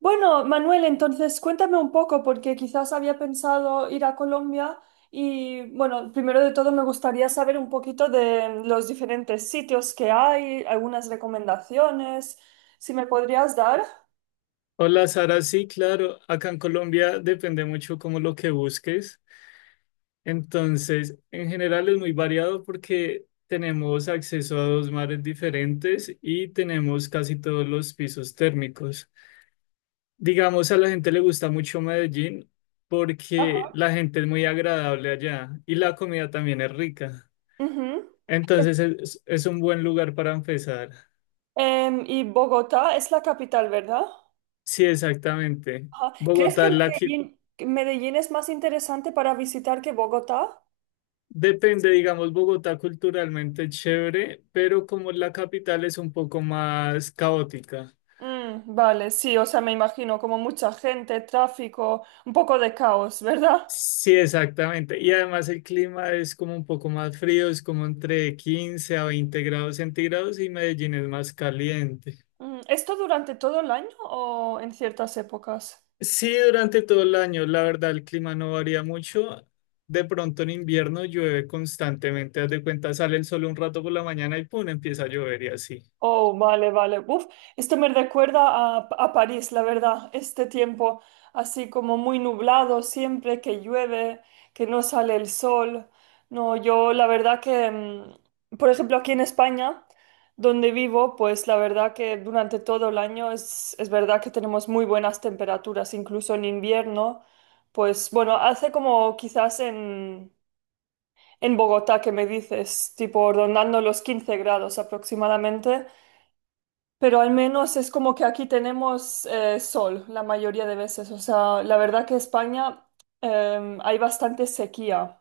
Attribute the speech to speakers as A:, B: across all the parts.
A: Bueno, Manuel, entonces cuéntame un poco, porque quizás había pensado ir a Colombia y, bueno, primero de todo me gustaría saber un poquito de los diferentes sitios que hay, algunas recomendaciones, si me podrías dar.
B: Hola Sara, sí, claro, acá en Colombia depende mucho como lo que busques. Entonces, en general es muy variado porque tenemos acceso a dos mares diferentes y tenemos casi todos los pisos térmicos. Digamos, a la gente le gusta mucho Medellín porque
A: Ajá.
B: la gente es muy agradable allá y la comida también es rica.
A: Ujú. Es-
B: Entonces, es un buen lugar para empezar.
A: ¿Y Bogotá es la capital, ¿verdad?
B: Sí, exactamente.
A: Ajá. ¿Crees que
B: Bogotá es la, qui-
A: Medellín es más interesante para visitar que Bogotá?
B: Depende, digamos, Bogotá culturalmente es chévere, pero como la capital es un poco más caótica.
A: Mm, vale, sí, o sea, me imagino como mucha gente, tráfico, un poco de caos, ¿verdad?
B: Sí, exactamente. Y además el clima es como un poco más frío, es como entre 15 a 20 grados centígrados y Medellín es más caliente.
A: ¿Esto durante todo el año o en ciertas épocas?
B: Sí, durante todo el año, la verdad, el clima no varía mucho. De pronto en invierno llueve constantemente, haz de cuenta, sale el sol un rato por la mañana y pum, empieza a llover y así.
A: Oh, vale, vale. Uf, esto me recuerda a París, la verdad, este tiempo así como muy nublado siempre, que llueve, que no sale el sol. No, yo la verdad que, por ejemplo, aquí en España, donde vivo, pues la verdad que durante todo el año es verdad que tenemos muy buenas temperaturas, incluso en invierno. Pues bueno, hace como quizás en Bogotá que me dices, tipo rondando los 15 grados aproximadamente, pero al menos es como que aquí tenemos sol la mayoría de veces. O sea, la verdad que España hay bastante sequía.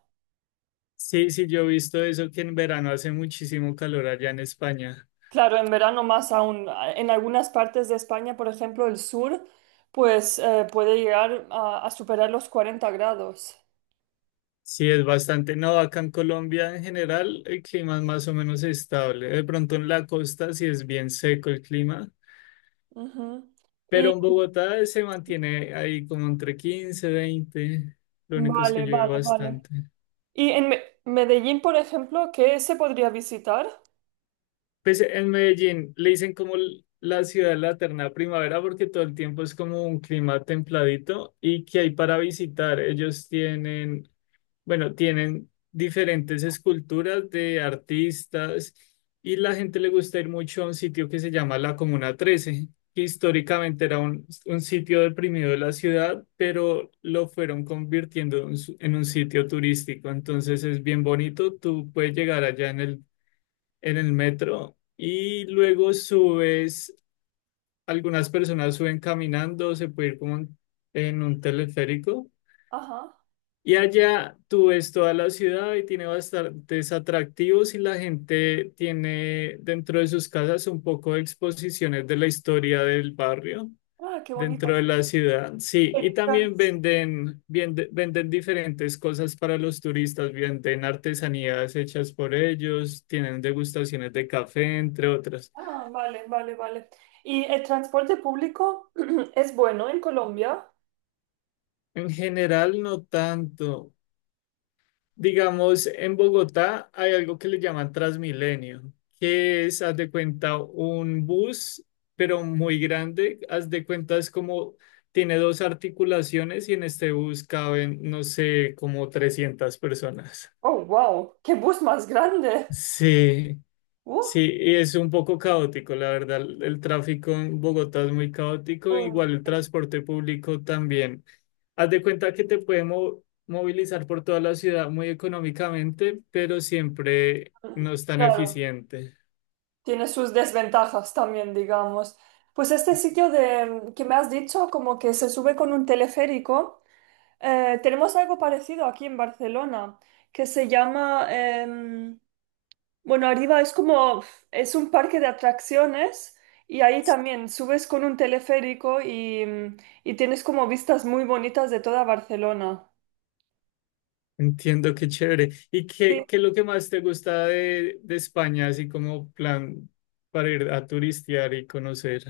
B: Sí, sí, yo he visto eso que en verano hace muchísimo calor allá en España.
A: Claro, en verano más aún. En algunas partes de España, por ejemplo, el sur, pues puede llegar a superar los 40 grados.
B: Sí, es bastante. No, acá en Colombia en general el clima es más o menos estable. De pronto en la costa sí es bien seco el clima,
A: Ujú.
B: pero
A: Y
B: en Bogotá se mantiene ahí como entre 15, 20. Lo único es que
A: vale,
B: llueve
A: vale, vale.
B: bastante.
A: Y en Medellín, por ejemplo, ¿qué se podría visitar?
B: Pues en Medellín le dicen como la ciudad de la eterna primavera porque todo el tiempo es como un clima templadito y que hay para visitar. Ellos tienen. Bueno, tienen diferentes esculturas de artistas y la gente le gusta ir mucho a un sitio que se llama la Comuna 13, que históricamente era un sitio deprimido de la ciudad, pero lo fueron convirtiendo en en un sitio turístico. Entonces es bien bonito, tú puedes llegar allá en el metro y luego subes, algunas personas suben caminando, se puede ir como en un teleférico
A: Ajá.
B: y allá tú ves toda la ciudad y tiene bastantes atractivos y la gente tiene dentro de sus casas un poco de exposiciones de la historia del barrio
A: Ah, qué
B: dentro
A: bonito.
B: de la ciudad. Sí,
A: El
B: y también
A: trans-
B: venden diferentes cosas para los turistas, venden artesanías hechas por ellos, tienen degustaciones de café, entre otras.
A: Ah, vale, vale, vale. ¿Y el transporte público es bueno en Colombia?
B: En general, no tanto. Digamos, en Bogotá hay algo que le llaman Transmilenio, que es, haz de cuenta, un bus, pero muy grande. Haz de cuenta, es como, tiene dos articulaciones y en este bus caben, no sé, como 300 personas.
A: Oh, wow, qué bus más grande.
B: Sí.
A: Uh,
B: Sí, y es un poco caótico, la verdad. El tráfico en Bogotá es muy caótico,
A: um,
B: igual el transporte público también. Haz de cuenta que te puede movilizar por toda la ciudad muy económicamente, pero siempre no es tan
A: claro,
B: eficiente.
A: tiene sus desventajas también, digamos. Pues este sitio de, que me has dicho, como que se sube con un teleférico, tenemos algo parecido aquí en Barcelona, que se llama, bueno, arriba es como, es un parque de atracciones y ahí también subes con un teleférico y y tienes como vistas muy bonitas de toda Barcelona.
B: Entiendo, qué chévere. ¿Y qué,
A: Sí.
B: qué es lo que más te gusta de España, así como plan para ir a turistear y conocer?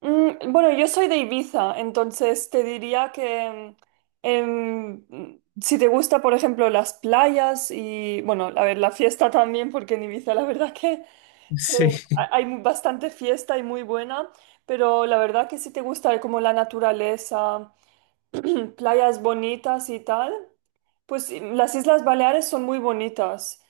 A: Bueno, yo soy de Ibiza, entonces te diría que si te gusta, por ejemplo, las playas y, bueno, a ver, la fiesta también, porque en Ibiza la verdad que se-
B: Sí.
A: hay bastante fiesta y muy buena, pero la verdad que si te gusta como la naturaleza. Playas bonitas y tal. Pues las Islas Baleares son muy bonitas.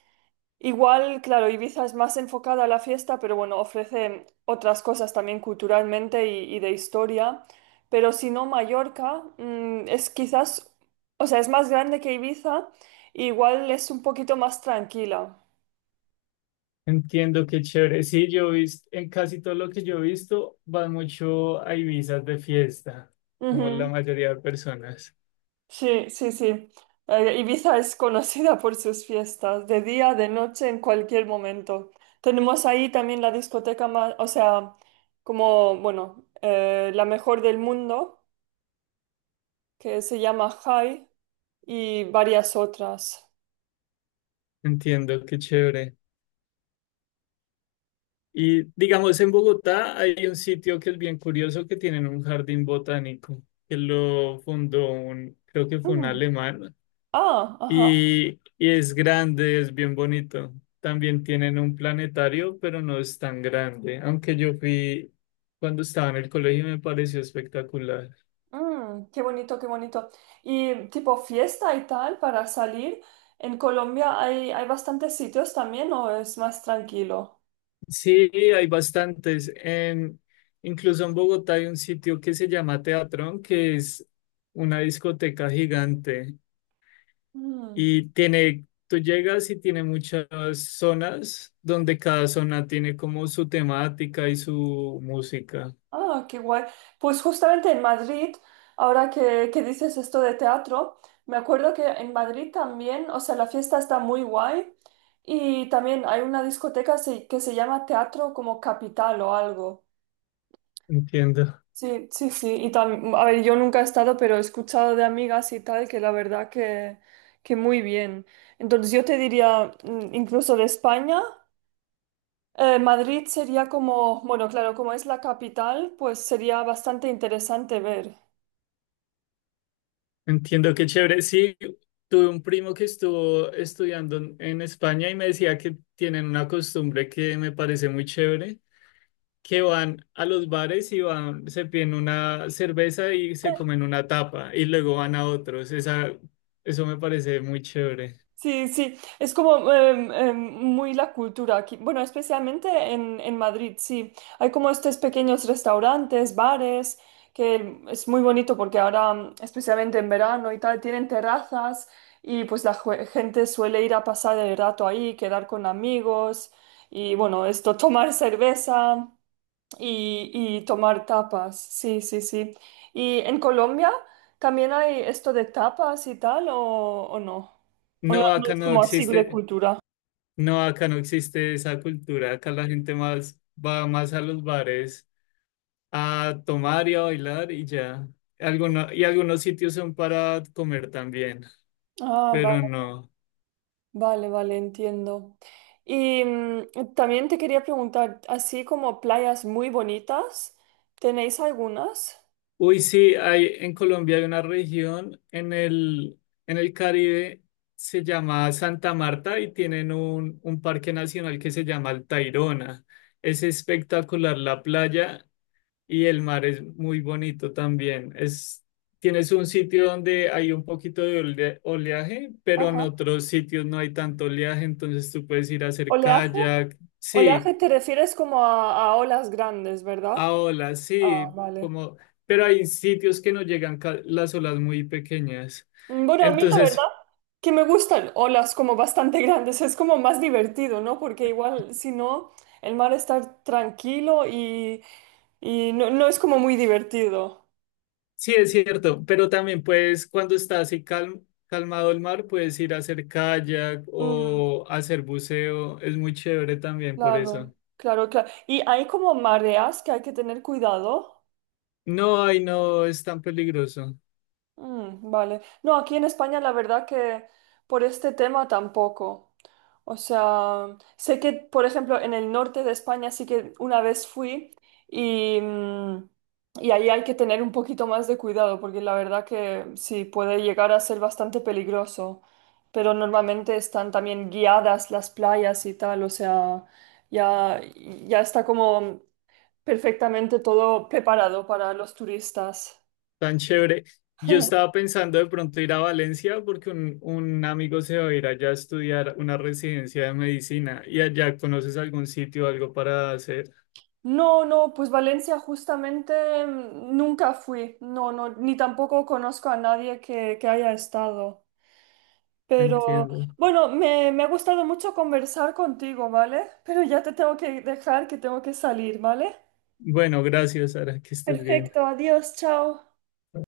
A: Igual, claro, Ibiza es más enfocada a la fiesta, pero bueno, ofrece otras cosas también culturalmente y de historia. Pero si no, Mallorca, es quizás, o sea, es más grande que Ibiza, e igual es un poquito más tranquila.
B: Entiendo qué chévere. Sí, yo he visto, en casi todo lo que yo he visto, van mucho a Ibizas de fiesta, como la
A: Ujú.
B: mayoría de personas.
A: Sí, sí, sí. Ibiza es conocida por sus fiestas, de día, de noche, en cualquier momento. Tenemos ahí también la discoteca más, o sea, como, bueno, la mejor del mundo, que se llama High, y varias otras.
B: Entiendo qué chévere. Y digamos, en Bogotá hay un sitio que es bien curioso que tienen un jardín botánico, que lo fundó un, creo que fue un
A: Mm.
B: alemán,
A: Ah, ajá.
B: y, y es grande, es bien bonito. También tienen un planetario, pero no es tan grande, aunque yo fui cuando estaba en el colegio y me pareció espectacular.
A: Mm, qué bonito, qué bonito. Y tipo fiesta y tal para salir. En Colombia hay bastantes sitios también, ¿o es más tranquilo?
B: Sí, hay bastantes. Incluso en Bogotá hay un sitio que se llama Teatrón, que es una discoteca gigante y tiene, tú llegas y tiene muchas zonas donde cada zona tiene como su temática y su música.
A: Ah, qué guay. Pues justamente en Madrid, ahora que dices esto de teatro, me acuerdo que en Madrid también, o sea, la fiesta está muy guay y también hay una discoteca que se llama Teatro como Capital o algo.
B: Entiendo,
A: Sí, sí, sí. Y a ver, yo nunca he estado, pero he escuchado de amigas y tal que la verdad que muy bien. Entonces yo te diría, incluso de España. Madrid sería como, bueno, claro, como es la capital, pues sería bastante interesante ver.
B: entiendo qué chévere. Sí, tuve un primo que estuvo estudiando en España y me decía que tienen una costumbre que me parece muy chévere que van a los bares y van, se piden una cerveza y se comen una tapa y luego van a otros. Esa, eso me parece muy chévere.
A: Sí, sí, es como muy la cultura aquí. Bueno, especialmente en Madrid, sí. Hay como estos pequeños restaurantes, bares, que es muy bonito porque ahora, especialmente en verano y tal, tienen terrazas y pues la gente suele ir a pasar el rato ahí, quedar con amigos y bueno, esto, tomar cerveza. Y, y tomar tapas, sí, sí, sí. ¿Y en Colombia también hay esto de tapas y tal o no? ¿O no,
B: No,
A: no
B: acá
A: es
B: no
A: como así de
B: existe,
A: cultura?
B: no, acá no existe esa cultura. Acá la gente más va más a los bares a tomar y a bailar y ya. Alguno- y algunos sitios son para comer también,
A: Ah,
B: pero
A: va-
B: no.
A: vale, vale, entiendo. Y también te quería preguntar, así como playas muy bonitas, ¿tenéis algunas?
B: Uy, sí, hay en Colombia hay una región en el Caribe, se llama Santa Marta y tienen un parque nacional que se llama el Tayrona. Es espectacular la playa y el mar es muy bonito también. Es, tienes un sitio donde hay un poquito de oleaje, pero en
A: Ajá.
B: otros sitios no hay tanto oleaje, entonces tú puedes ir a hacer
A: ¿Oleaje?
B: kayak. Sí,
A: Oleaje te refieres como a olas grandes, ¿verdad?
B: ahora
A: Ah,
B: sí,
A: vale.
B: como, pero hay sitios que no llegan las olas muy pequeñas.
A: Bueno, a mí la verdad
B: Entonces,
A: que me gustan olas como bastante grandes, es como más divertido, ¿no? Porque igual si no, el mar está tranquilo y no, no es como muy divertido.
B: sí es cierto, pero también puedes, cuando está así calmado el mar, puedes ir a hacer kayak
A: Mm,
B: o hacer buceo. Es muy chévere también por eso.
A: claro, claro, claro. Y hay como mareas que hay que tener cuidado.
B: No, ay, no es tan peligroso,
A: Mm, vale. No, aquí en España la verdad que por este tema tampoco. O sea, sé que, por ejemplo, en el norte de España sí que una vez fui y y ahí hay que tener un poquito más de cuidado porque la verdad que sí puede llegar a ser bastante peligroso. Pero normalmente están también guiadas las playas y tal. O sea, ya, ya está como perfectamente todo preparado para los turistas.
B: tan chévere. Yo estaba pensando de pronto ir a Valencia porque un amigo se va a ir allá a estudiar una residencia de medicina y allá conoces algún sitio, algo para hacer.
A: No, no, pues Valencia justamente nunca fui, no, no, ni tampoco conozco a nadie que haya estado. Pero
B: Entiendo.
A: bueno, me ha gustado mucho conversar contigo, ¿vale? Pero ya te tengo que dejar, que tengo que salir, ¿vale?
B: Bueno, gracias, Sara, que estés bien.
A: Perfecto, adiós, chao.